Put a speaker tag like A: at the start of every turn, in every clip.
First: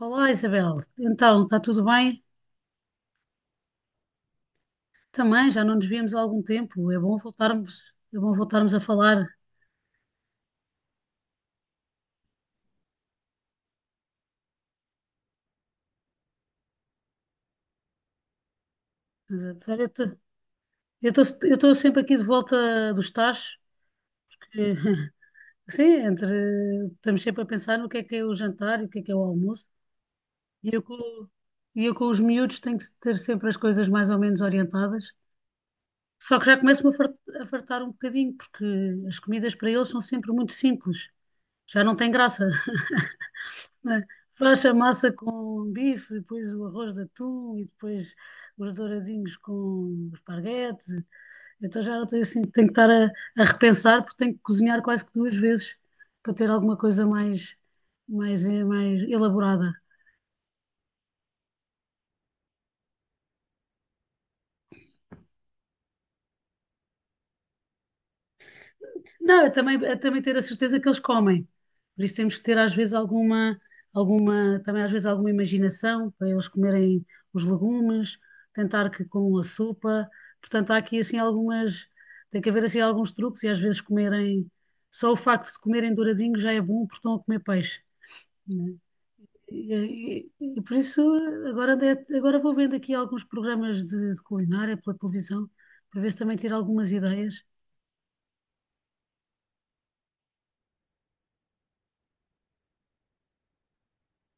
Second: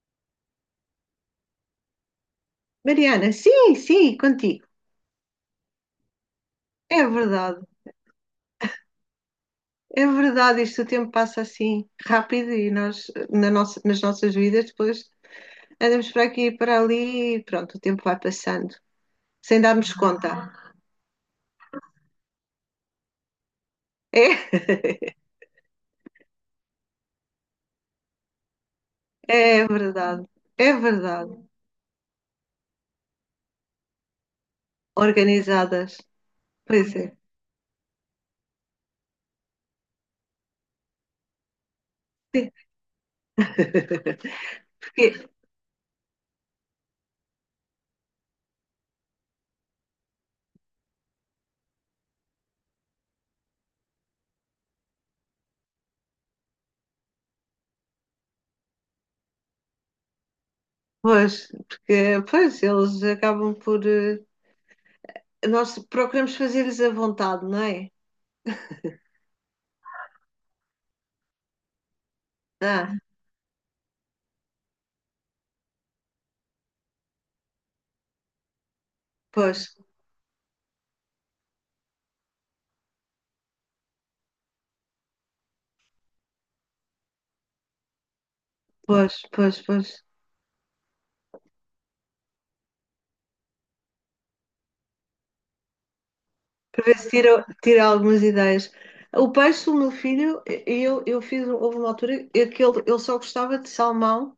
A: Olá, Isabel. Então, está tudo bem?
B: Mariana, sim, sim, contigo.
A: Também, já não nos víamos há algum tempo. É
B: É
A: bom
B: verdade,
A: voltarmos, é bom voltarmos a falar.
B: é verdade. Isto o tempo passa assim rápido e nós, nas nossas vidas, depois andamos para aqui e para ali e pronto, o tempo vai passando, sem
A: Mas, olha,
B: darmos conta.
A: eu estou sempre aqui de volta dos tachos, porque
B: É,
A: sim, estamos sempre a pensar no que é o jantar e o que é o
B: é
A: almoço.
B: verdade, é
A: E eu com,
B: verdade.
A: e eu com os miúdos tenho que ter sempre as coisas mais ou menos orientadas.
B: Organizadas,
A: Só que já
B: pois
A: começo-me
B: é.
A: a fartar um bocadinho, porque as comidas para eles são sempre muito simples. Já não tem graça.
B: Sim.
A: Né? Faz a massa
B: Porque,
A: com bife, depois o arroz de atum e depois os douradinhos com esparguete. Então já não tenho assim, tenho que estar a repensar, porque tenho que cozinhar quase que duas vezes para ter alguma coisa mais elaborada.
B: porque, pois, eles acabam por. Eh, Nós procuramos fazer-lhes a vontade, não é?
A: Não, é também ter a certeza que eles comem. Por isso temos que ter às
B: Ah,
A: vezes também às vezes alguma imaginação para eles comerem os legumes, tentar que com a
B: pois,
A: sopa. Portanto, há aqui assim algumas, tem que haver assim alguns truques e às vezes comerem, só o facto de comerem douradinho já é bom porque estão a comer peixe, né?
B: pois, pois, pois.
A: E por isso agora, agora vou vendo aqui alguns programas de culinária pela televisão para ver se também tiro
B: Para
A: algumas
B: ver se tira,
A: ideias.
B: tira algumas ideias. O peixe, o meu filho, eu fiz, houve uma altura em que ele só gostava de salmão,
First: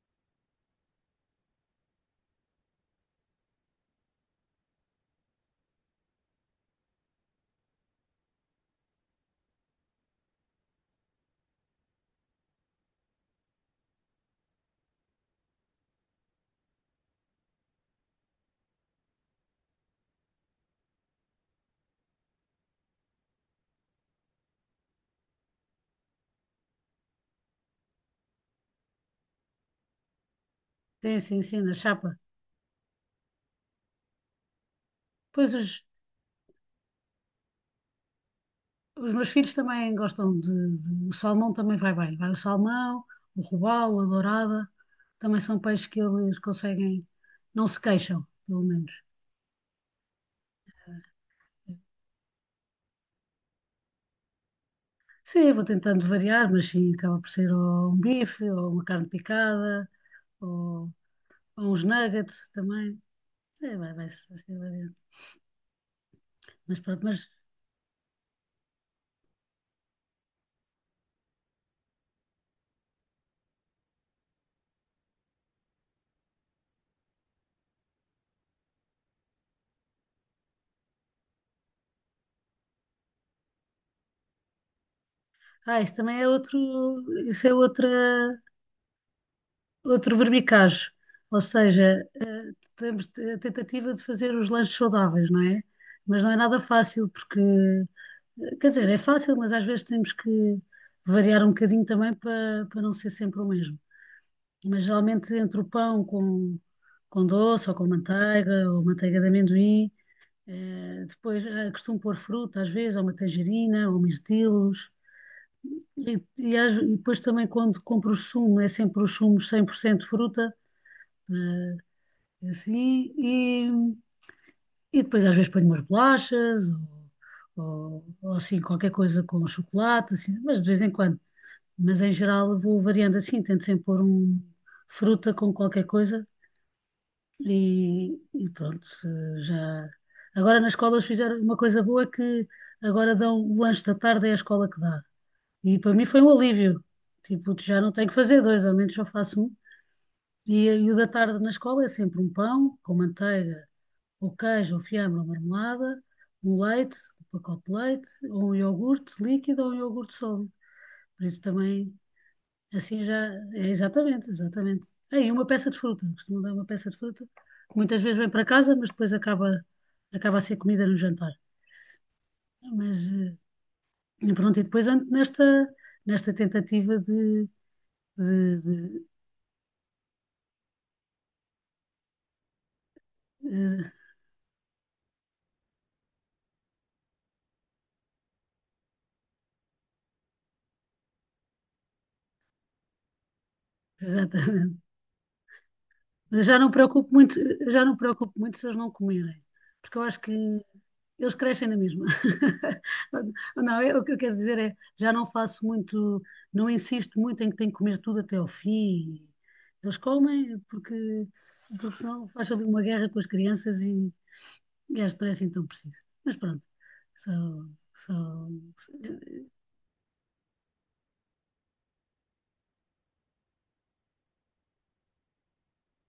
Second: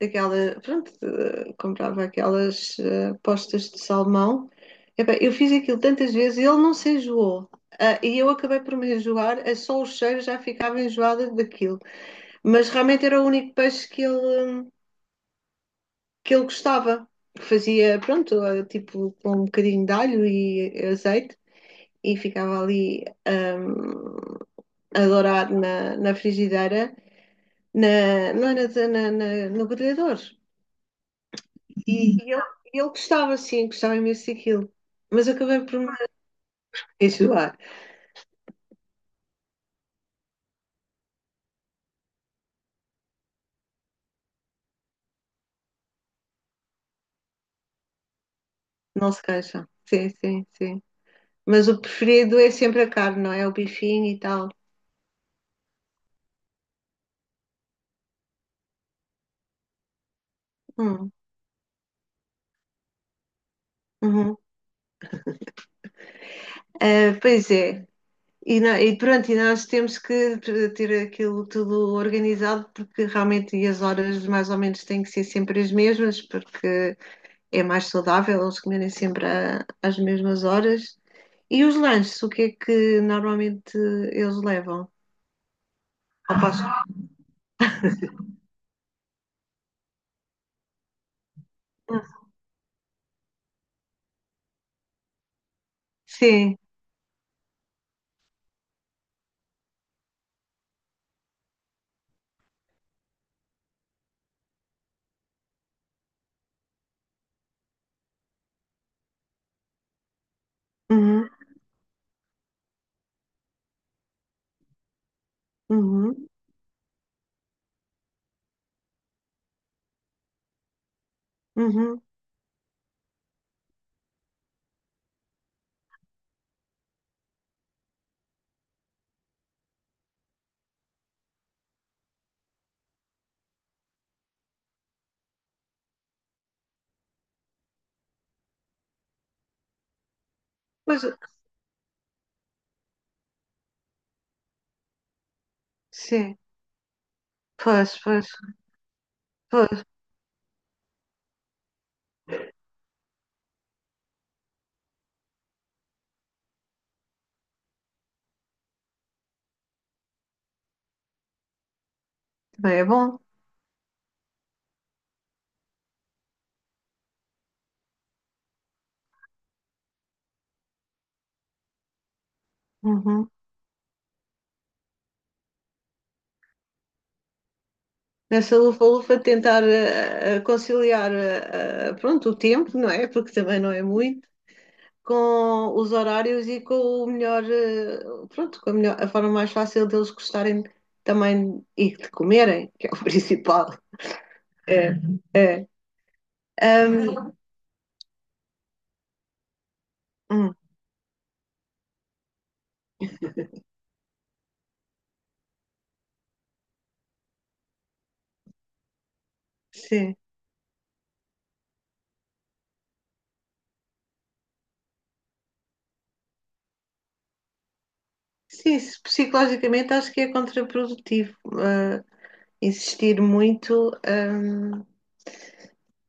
B: daquela, pronto, comprava aquelas postas de salmão. Epá, eu fiz aquilo tantas vezes e ele não se enjoou. Ah, e eu acabei por me enjoar, só o cheiro já ficava enjoada daquilo. Mas realmente era o único peixe que ele gostava. Fazia, pronto, tipo com um bocadinho de alho e azeite. E ficava ali a dourar na frigideira, não era no grelhador.
A: Sim, sim, sim, na
B: E
A: chapa.
B: ele gostava, sim, gostava imenso daquilo. Mas eu
A: Pois
B: acabei
A: os,
B: por me enjoar,
A: Os meus filhos também gostam, o salmão também vai bem. Vai o salmão, o robalo, a dourada. Também são peixes que eles conseguem. Não se queixam, pelo menos.
B: não se queixa. Sim, sim, sim. Mas o preferido é sempre a carne, não é? O bifinho e tal.
A: Sim, vou tentando variar, mas sim, acaba por ser ou um bife, ou uma carne picada, ou,
B: Hum,
A: ou uns nuggets também. É, vai ser
B: uhum.
A: assim variando. Mas pronto,
B: Ah,
A: mas.
B: pois é. E pronto, e nós temos que ter aquilo tudo organizado, porque realmente e as horas mais ou menos têm que ser sempre as mesmas, porque é mais saudável eles comerem sempre às mesmas horas. E os lanches, o que é que normalmente eles levam?
A: Ah, isso também é
B: Ao
A: outro.
B: passo-
A: Isso é outro verbicajo. Ou
B: Hum,
A: seja, temos a tentativa de fazer os lanches saudáveis, não é? Mas não é
B: Sim.
A: nada fácil, porque, quer dizer, é fácil, mas às vezes temos que variar um bocadinho também para não ser sempre o mesmo. Mas geralmente entre o pão com doce ou com manteiga ou manteiga de amendoim,
B: Uhum,
A: depois costumo pôr fruta às vezes, ou uma tangerina, ou mirtilos. E,
B: uhum,
A: e depois também quando compro o sumo, é sempre os sumos 100% fruta, eh,
B: uhum.
A: assim. E depois às vezes ponho umas bolachas ou assim qualquer coisa com chocolate, assim, mas de vez em quando. Mas em geral vou variando assim, tento sempre pôr um fruta com qualquer coisa e pronto, já. Agora nas
B: Pois,
A: escolas fizeram uma coisa boa, é que agora dão o lanche da tarde, é a escola que dá. E para mim foi um
B: sim.
A: alívio. Tipo, já não
B: Pois,
A: tenho que
B: pois,
A: fazer dois, ao menos só faço um.
B: pois.
A: E, e o da tarde na escola é sempre um pão com manteiga, ou queijo, ou fiambre, ou marmelada, um leite, um pacote de leite, ou um iogurte líquido ou um iogurte sólido. Por isso também,
B: Também é
A: assim já,
B: bom.
A: é exatamente, exatamente. É, e uma peça de fruta, costumam dar uma peça de fruta, que muitas vezes vem para casa, mas depois acaba, acaba a ser comida no jantar. Mas,
B: Uhum.
A: e pronto, e depois ando nesta tentativa de, de,
B: Nessa
A: de,
B: lufa-lufa tentar conciliar pronto, o tempo, não é? Porque também não é
A: eh,
B: muito. Com os horários e com o melhor, pronto, com a melhor, a forma mais fácil deles gostarem também e de comerem, que é o principal.
A: Exatamente.
B: É, é.
A: Mas já não preocupo
B: Ahm,
A: muito, já não preocupo muito se eles não comerem, porque eu acho que
B: hum,
A: eles crescem na mesma. Não, o que eu quero dizer é, já não faço muito, não insisto muito em que têm que comer tudo até ao fim. Eles
B: sim,
A: comem, porque senão faz ali uma guerra com as crianças, e acho que não é assim tão preciso. Mas pronto, só, só,
B: sim, psicologicamente acho que é contraprodutivo, ah, insistir muito, ahm,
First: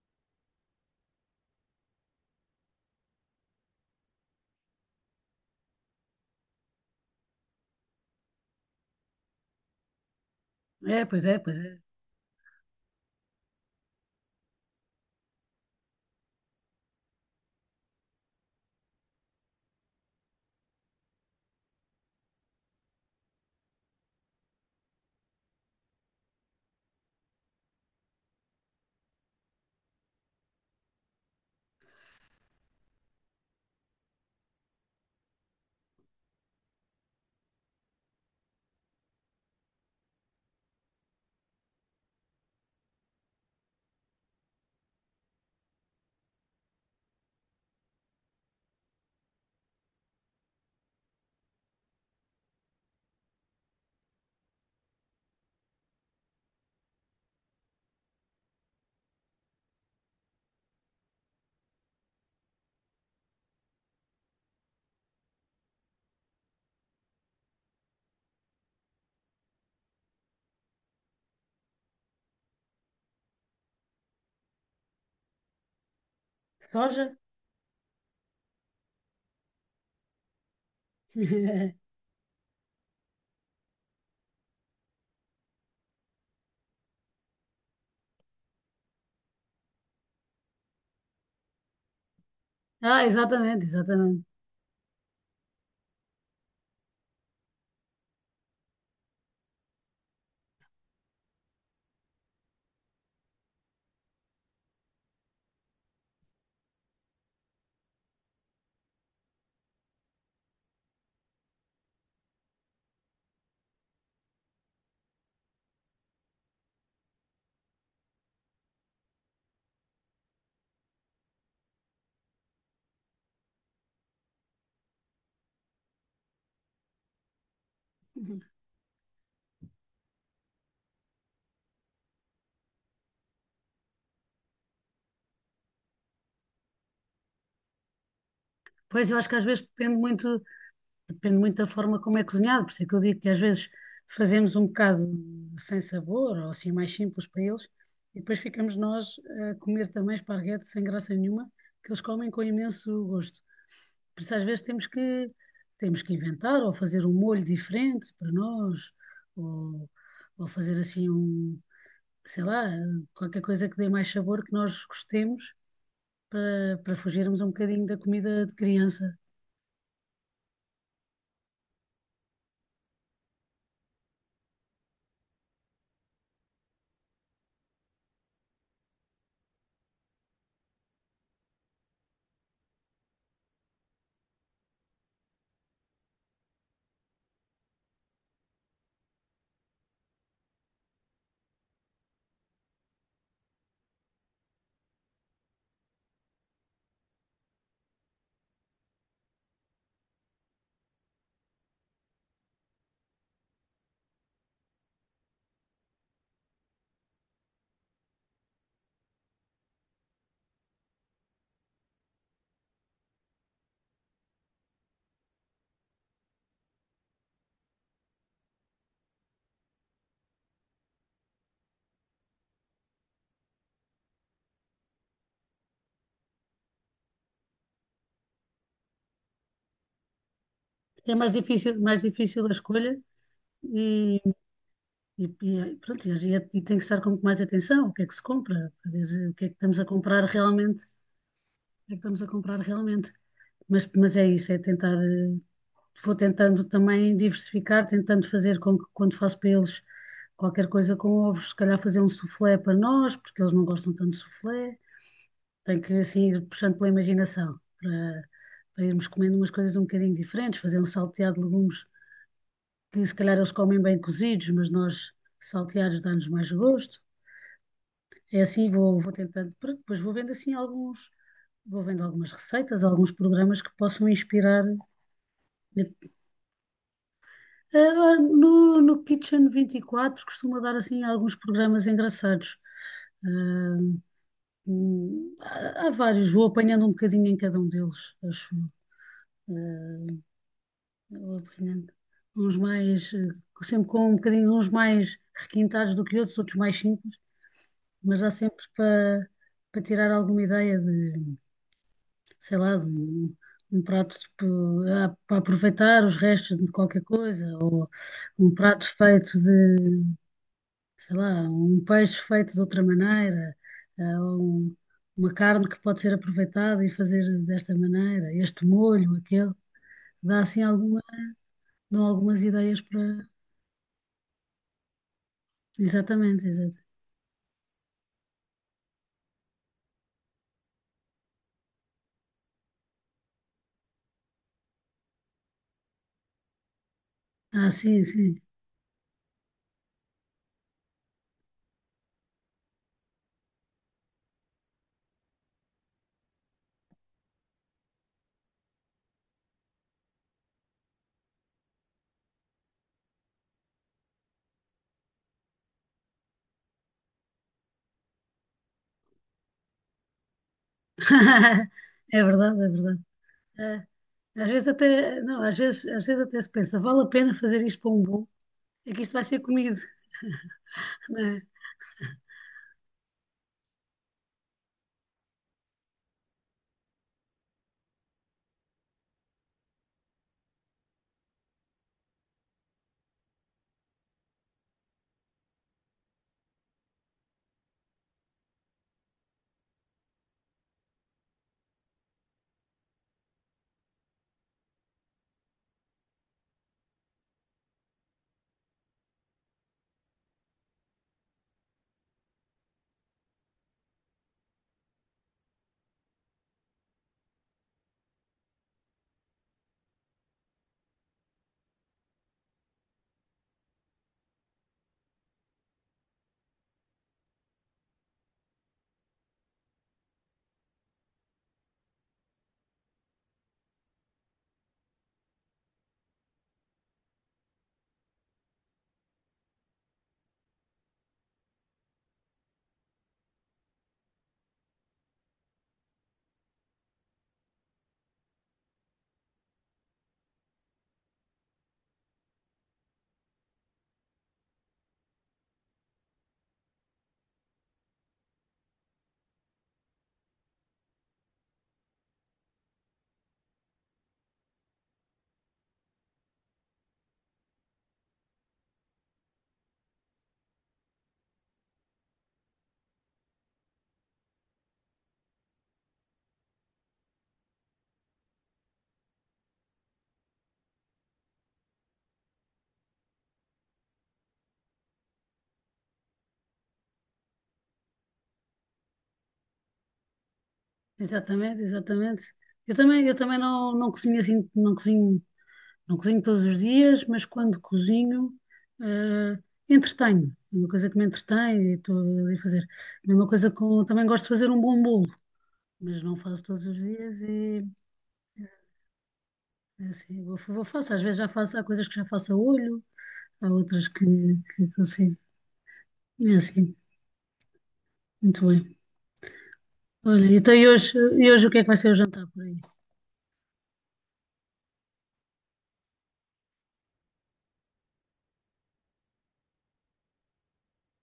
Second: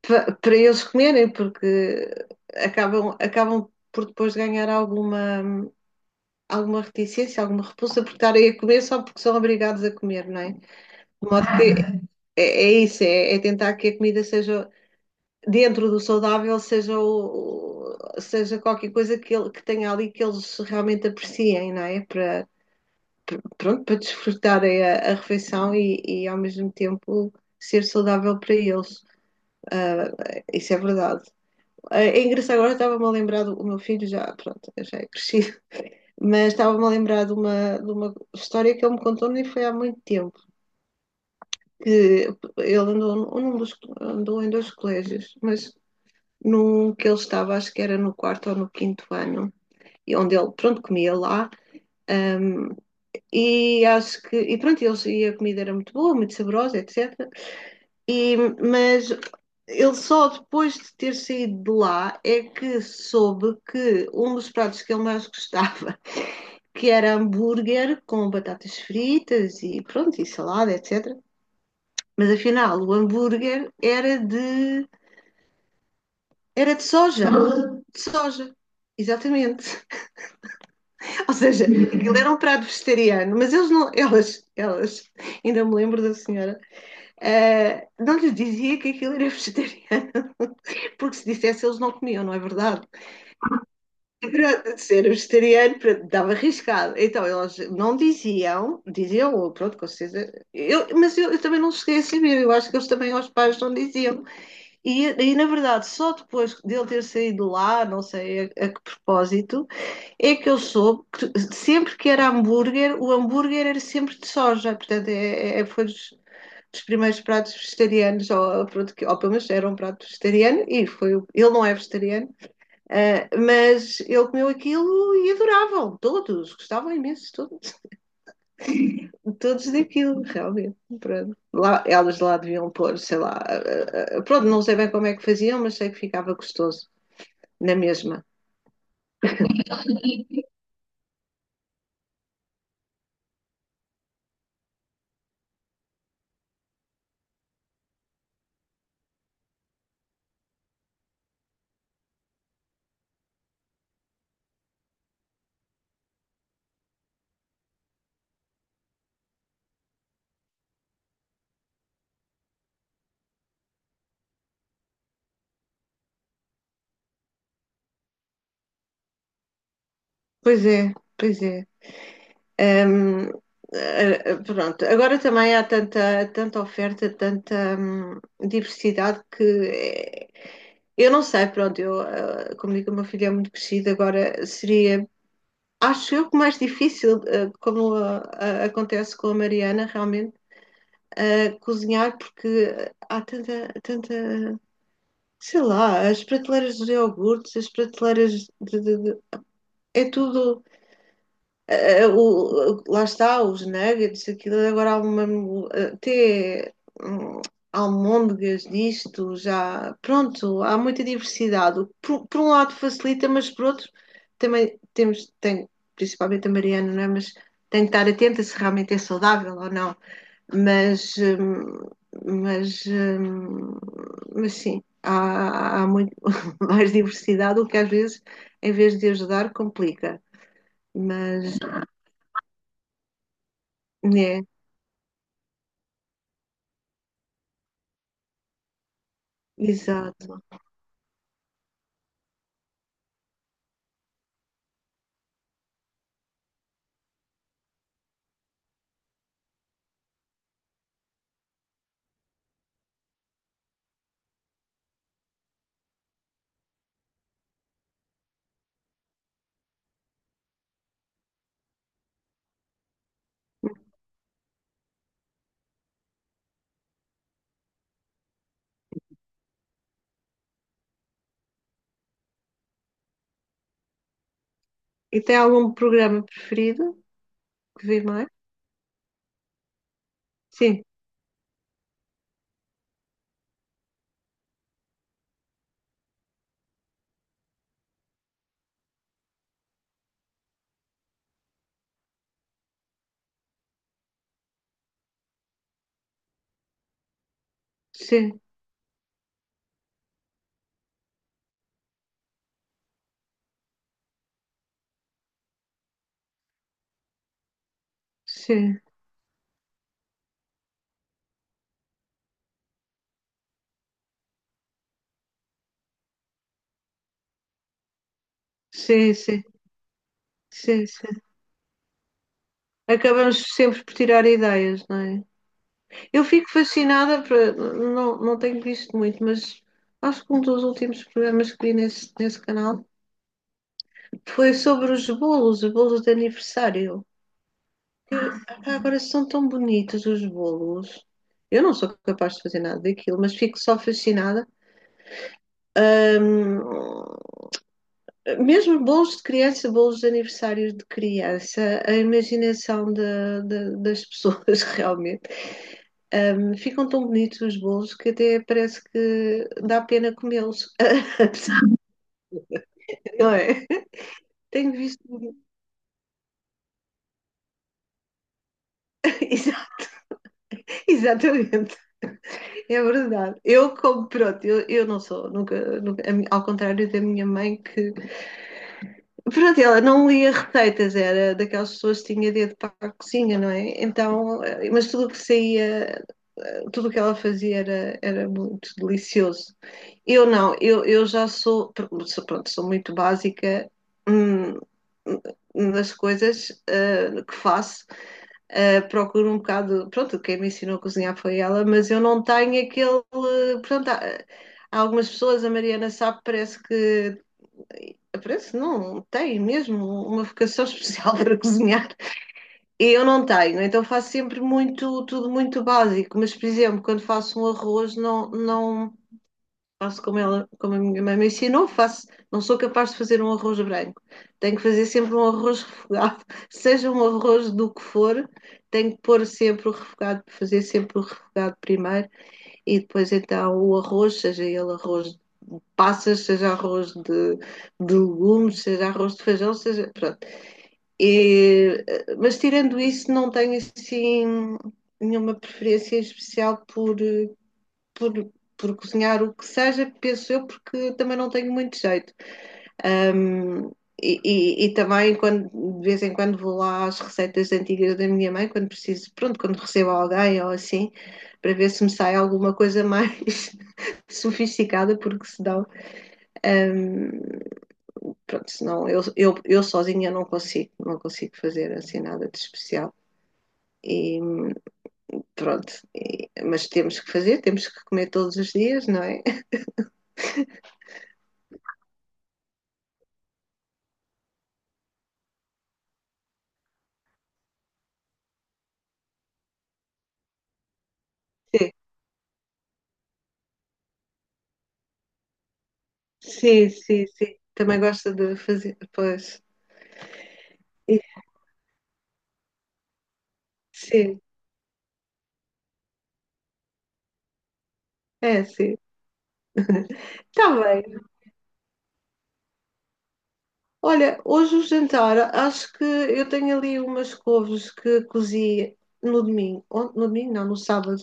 B: pa- para eles comerem, porque acabam por depois ganhar alguma reticência, alguma repulsa por estarem a comer só porque são obrigados a comer, não é?
A: pois
B: De
A: é,
B: modo
A: pois é.
B: que é isso, é tentar que a comida seja, dentro do saudável, seja, seja qualquer coisa que, que tenha ali que eles realmente apreciem, não é? Para, pronto, para desfrutarem a refeição e ao mesmo tempo ser saudável para eles. Ah, isso é verdade. Ah, é engraçado, agora estava-me a lembrar do o meu filho, já, pronto, já é crescido, mas estava-me a lembrar de uma história que ele me contou nem foi há muito tempo que ele andou, andou em dois colégios, mas num que ele estava, acho que era no quarto ou no quinto ano, e onde ele, pronto, comia lá, e acho que, e pronto, eles, e a comida era muito boa, muito saborosa, etc. E, mas ele só depois de ter saído de lá é que soube que um dos pratos que ele mais gostava, que era hambúrguer com batatas fritas e pronto, e salada, etc. Mas afinal, o hambúrguer era de
A: Soja?
B: soja, de soja, exatamente. Ou seja, aquilo era um prato vegetariano, mas eles não, elas, ainda me lembro da senhora, não lhes dizia que aquilo era vegetariano, porque se dissesse eles não comiam, não é verdade?
A: Ah, exatamente, exatamente.
B: Para ser vegetariano, pronto, dava arriscado. Então elas não diziam, ou pronto, com certeza, mas eu também não cheguei a saber, eu acho que eles também aos pais não diziam. E na verdade, só depois dele ter saído lá, não sei a que propósito, é que eu soube que sempre que era hambúrguer, o hambúrguer era sempre de soja, portanto, foi dos primeiros pratos vegetarianos, ou, pronto, que, ou pelo menos era um prato vegetariano, e foi, ele não é vegetariano, mas ele comeu aquilo e adoravam, todos, gostavam imenso, todos, daquilo, realmente, pronto. Lá, elas lá deviam pôr, sei lá, pronto, não sei bem como é que faziam, mas sei que ficava gostoso, na mesma.
A: Pois eu acho que às vezes depende muito. Depende muito da forma como é cozinhado, por isso é que eu digo que às vezes fazemos um bocado sem sabor, ou assim mais simples para eles, e depois ficamos nós a comer também esparguete sem graça nenhuma, que eles comem com imenso gosto. Por isso às vezes temos que inventar, ou fazer um molho diferente para nós, ou fazer assim um, sei lá, qualquer coisa que dê mais sabor que nós gostemos, para fugirmos um bocadinho da comida de criança.
B: Pois é, pois é. Hum, pronto, agora também há tanta oferta, tanta diversidade que eu não sei, pronto, eu, como digo, o meu filho é muito crescido, agora seria, acho eu que mais difícil, como acontece com a Mariana, realmente, cozinhar, porque há tanta, sei lá, as prateleiras dos iogurtes, as prateleiras de, de- de- é tudo lá está, os nuggets, aquilo é agora há uma, até hum, almôndegas disto, já, pronto, há muita diversidade. Por um lado facilita, mas por outro também tem, principalmente a Mariana, não é? Mas tem que estar atenta se realmente é saudável ou não. Mas, hum, mas, hum, mas sim, há muito mais diversidade, o que às vezes, em vez de ajudar, complica.
A: É
B: Mas,
A: mais difícil a escolha, e.
B: né,
A: E, pronto, e tem que estar com mais atenção o que é que se compra, para ver o que é que estamos a comprar
B: exato.
A: realmente, o que é que estamos a comprar realmente. Mas, é isso, é tentar, vou tentando também diversificar, tentando fazer com que quando faço para eles qualquer coisa com ovos, se calhar fazer um soufflé para nós, porque eles não gostam tanto de soufflé, tem que assim ir puxando pela imaginação, para irmos comendo umas coisas um bocadinho diferentes, fazer um salteado de legumes que se calhar eles comem bem cozidos, mas nós salteados dá-nos mais gosto. É assim, vou tentando, pronto, depois vou vendo algumas receitas, alguns programas que possam inspirar.
B: E tem algum programa preferido que vê
A: Ah,
B: mais?
A: no Kitchen 24 costuma dar
B: Sim,
A: assim alguns programas engraçados. Ah, há vários, vou apanhando um bocadinho em cada um deles, acho eu. Ah, vou apanhando uns mais, sempre com um bocadinho uns mais requintados do que outros, outros mais simples, mas há
B: sim,
A: sempre para tirar alguma ideia de, sei lá, de um prato tipo, para aproveitar os restos de qualquer coisa, ou um
B: sim,
A: prato feito de, sei lá, um peixe feito de outra maneira, ou uma carne que pode ser aproveitada e fazer desta maneira, este
B: sim,
A: molho,
B: sim,
A: aquele, dá assim
B: sim,
A: alguma,
B: sim.
A: dão algumas ideias para.
B: Acabamos sempre por tirar ideias, não é? Eu
A: Exatamente,
B: fico
A: exato.
B: fascinada, não, não tenho visto muito, mas acho que um dos últimos programas que vi nesse canal foi sobre os bolos de aniversário.
A: Ah, sim, sim.
B: Ah, agora são tão bonitos os bolos. Eu não sou capaz de fazer nada daquilo, mas fico só fascinada. Ahm, mesmo bolos de criança, bolos de aniversário de criança, a imaginação das pessoas realmente. Ficam tão bonitos os bolos que até parece que dá pena comê-los.
A: É verdade, é verdade.
B: Não é?
A: É. Às vezes
B: Tenho visto.
A: até, não, às vezes até se pensa, vale a pena fazer isto para um bolo? É que isto vai ser comido. É,
B: Exatamente, é verdade. Eu como, pronto, eu não sou, nunca, ao contrário da minha mãe que pronto, ela não lia receitas, era daquelas pessoas que tinha dedo para a cozinha, não é? Então, mas tudo o que saía, tudo o que ela fazia era muito delicioso. Eu não, eu já sou, pronto, sou muito básica hum, nas coisas que faço. Procuro um bocado, pronto, quem me ensinou a cozinhar foi ela, mas eu não tenho aquele, pronto, há algumas pessoas, a Mariana sabe, parece que não tem mesmo uma vocação especial para cozinhar. Eu não tenho, então faço sempre muito, tudo muito básico, mas por exemplo, quando faço um arroz, não, não faço como ela, como a minha mãe me ensinou, não sou capaz de fazer um arroz branco. Tenho que fazer sempre um arroz refogado, seja um arroz do que for, tenho que pôr sempre o refogado, fazer sempre o refogado primeiro e depois então o arroz, seja ele arroz passas, seja arroz de legumes, seja arroz de feijão, seja. Pronto. E, mas tirando isso, não tenho assim nenhuma preferência especial por, por cozinhar o que seja, penso eu, porque também não tenho muito jeito. Um, também quando de vez em quando vou lá às receitas antigas da minha mãe, quando preciso, pronto, quando recebo alguém ou assim, para ver se me sai alguma coisa mais sofisticada, porque se dão um, pronto, senão eu sozinha não consigo fazer assim nada de especial. E pronto, mas temos que fazer, temos que comer todos os dias, não é?
A: exatamente, exatamente. Eu também não cozinho assim, não cozinho todos os dias, mas quando cozinho, eh, entretenho. É uma coisa que me entretém e estou ali a fazer. Mesma coisa com, também gosto de fazer um bom bolo, mas não faço todos
B: Sim,
A: os
B: sim, sim.
A: dias.
B: Sim.
A: E
B: Também gosta de fazer, pois.
A: é assim, vou, vou faço.
B: E-
A: Às vezes já faço, há coisas que já faço a olho, há outras que,
B: Sim,
A: que consigo. É assim,
B: é,
A: muito bem.
B: sim.
A: Olha,
B: Está
A: então e
B: bem.
A: hoje, e hoje o que é que vai ser o jantar por aí?
B: Olha, hoje o jantar, acho que eu tenho ali umas couves que cozi no domingo. No domingo, não, no sábado.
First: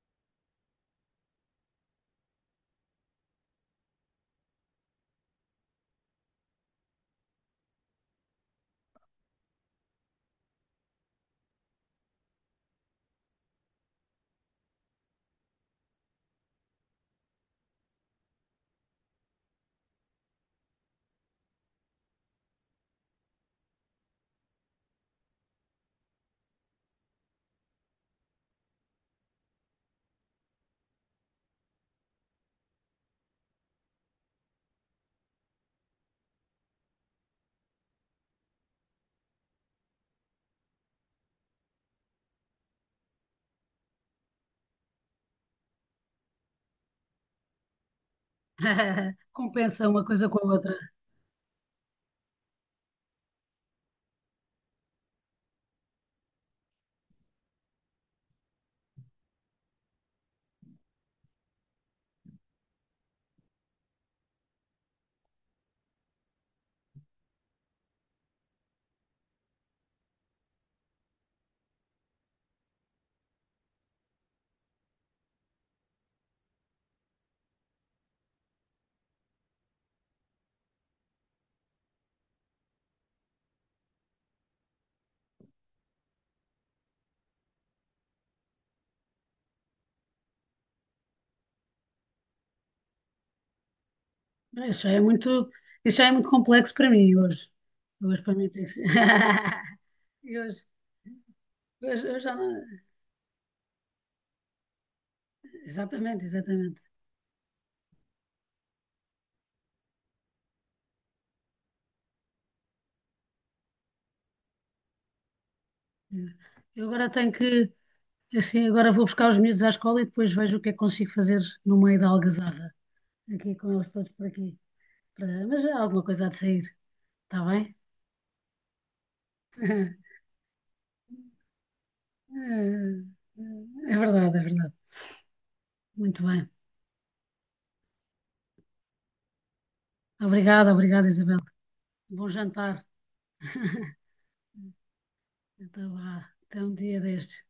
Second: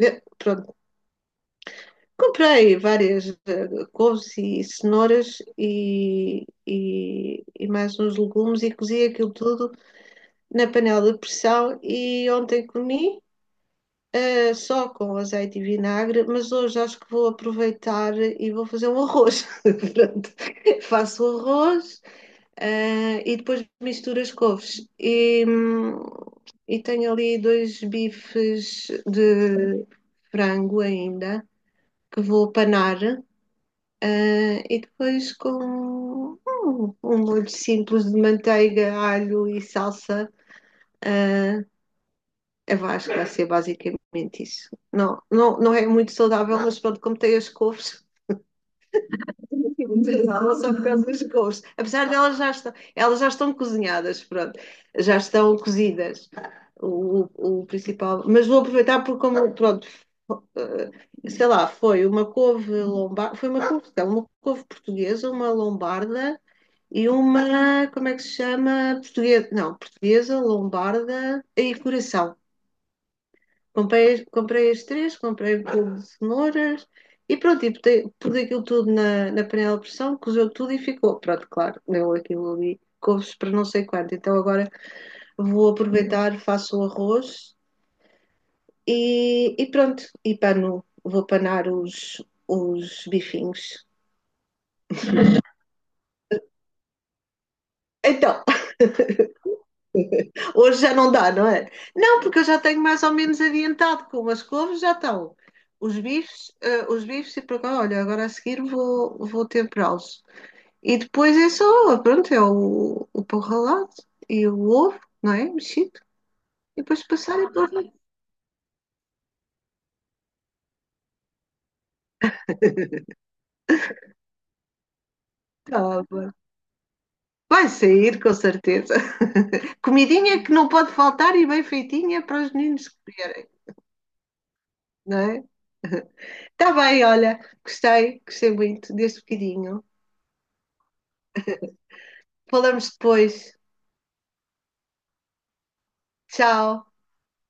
B: Pronto, comprei várias couves e cenouras e mais uns legumes e cozi aquilo tudo na panela de pressão e ontem comi só com azeite e vinagre, mas hoje acho que vou aproveitar e vou fazer um arroz. Pronto. Faço o arroz e depois misturo as couves. E tenho ali dois bifes de frango ainda que vou panar e depois com um molho simples de manteiga, alho e salsa, eu acho que vai ser basicamente isso. Não, não, não é muito saudável, mas pronto, como tem as couves,
A: Compensa uma coisa com a
B: não só
A: outra.
B: por causa das couves. Apesar de elas já estão cozinhadas, pronto, já estão cozidas, o principal. Mas vou aproveitar porque como, pronto, sei lá, foi uma couve lombarda, foi uma couve, não, uma couve portuguesa, uma lombarda e uma, como é que se chama? Portuguesa, não, portuguesa, lombarda e coração. Comprei as três, comprei um pouco de cenouras e pronto, e pus aquilo tudo na panela de pressão, cozeu tudo e ficou. Pronto, claro, deu aquilo ali, couves para não sei quanto. Então agora vou aproveitar, faço o arroz e pronto, e pano, vou panar os bifinhos.
A: Ah, isso já é muito complexo para mim hoje. Hoje para
B: Então,
A: mim tem que ser. E Hoje,
B: hoje já não dá, não é?
A: hoje, hoje
B: Não,
A: já
B: porque eu
A: não
B: já
A: é.
B: tenho mais ou menos adiantado com as couves, já estão. Os
A: Exatamente,
B: bifes,
A: exatamente.
B: os bifes e para cá, olha, agora a seguir vou temperá-los. E depois é só, pronto, é o pão ralado e o ovo, não é? Mexido.
A: É.
B: E
A: Eu
B: depois
A: agora
B: passar e pôr na
A: assim, agora vou buscar os miúdos à escola e depois vejo o que é que consigo fazer no meio da algazarra, aqui com eles todos por aqui. Mas há alguma coisa, há
B: tábua.
A: de sair, está
B: Vai
A: bem?
B: sair, com certeza. Comidinha que não pode faltar e bem feitinha para os meninos comerem,
A: É verdade, é verdade.
B: não é?
A: Muito bem.
B: Está bem, olha, gostei muito deste bocadinho.
A: Obrigada, obrigada, Isabel. Bom jantar.
B: Falamos depois.
A: Então vá, até um
B: Tchau.
A: dia destes.